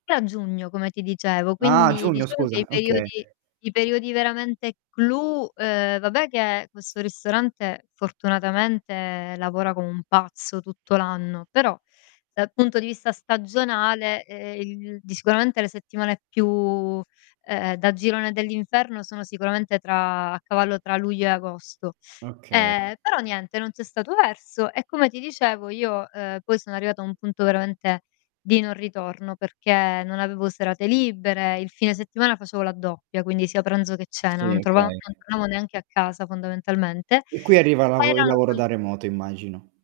E a giugno come ti dicevo, Ah, quindi giugno diciamo che i scusa, okay. periodi i periodi veramente clou ehm, vabbè che questo ristorante fortunatamente lavora come un pazzo tutto l'anno, però dal punto di vista stagionale, ehm, il di sicuramente le settimane più, ehm, da girone dell'inferno sono sicuramente tra a cavallo tra luglio e agosto. Oka Ehm, però niente, non c'è stato verso, e come ti dicevo io, uhm, poi sono arrivata a un punto veramente di non ritorno, perché non avevo serate libere. Il fine settimana facevo la doppia, quindi sia pranzo che cena, Sì, non trova non okay. tornavo neanche a casa fondamentalmente. E qui arriva Poi lavo il erano lavoro sul da remoto immagino.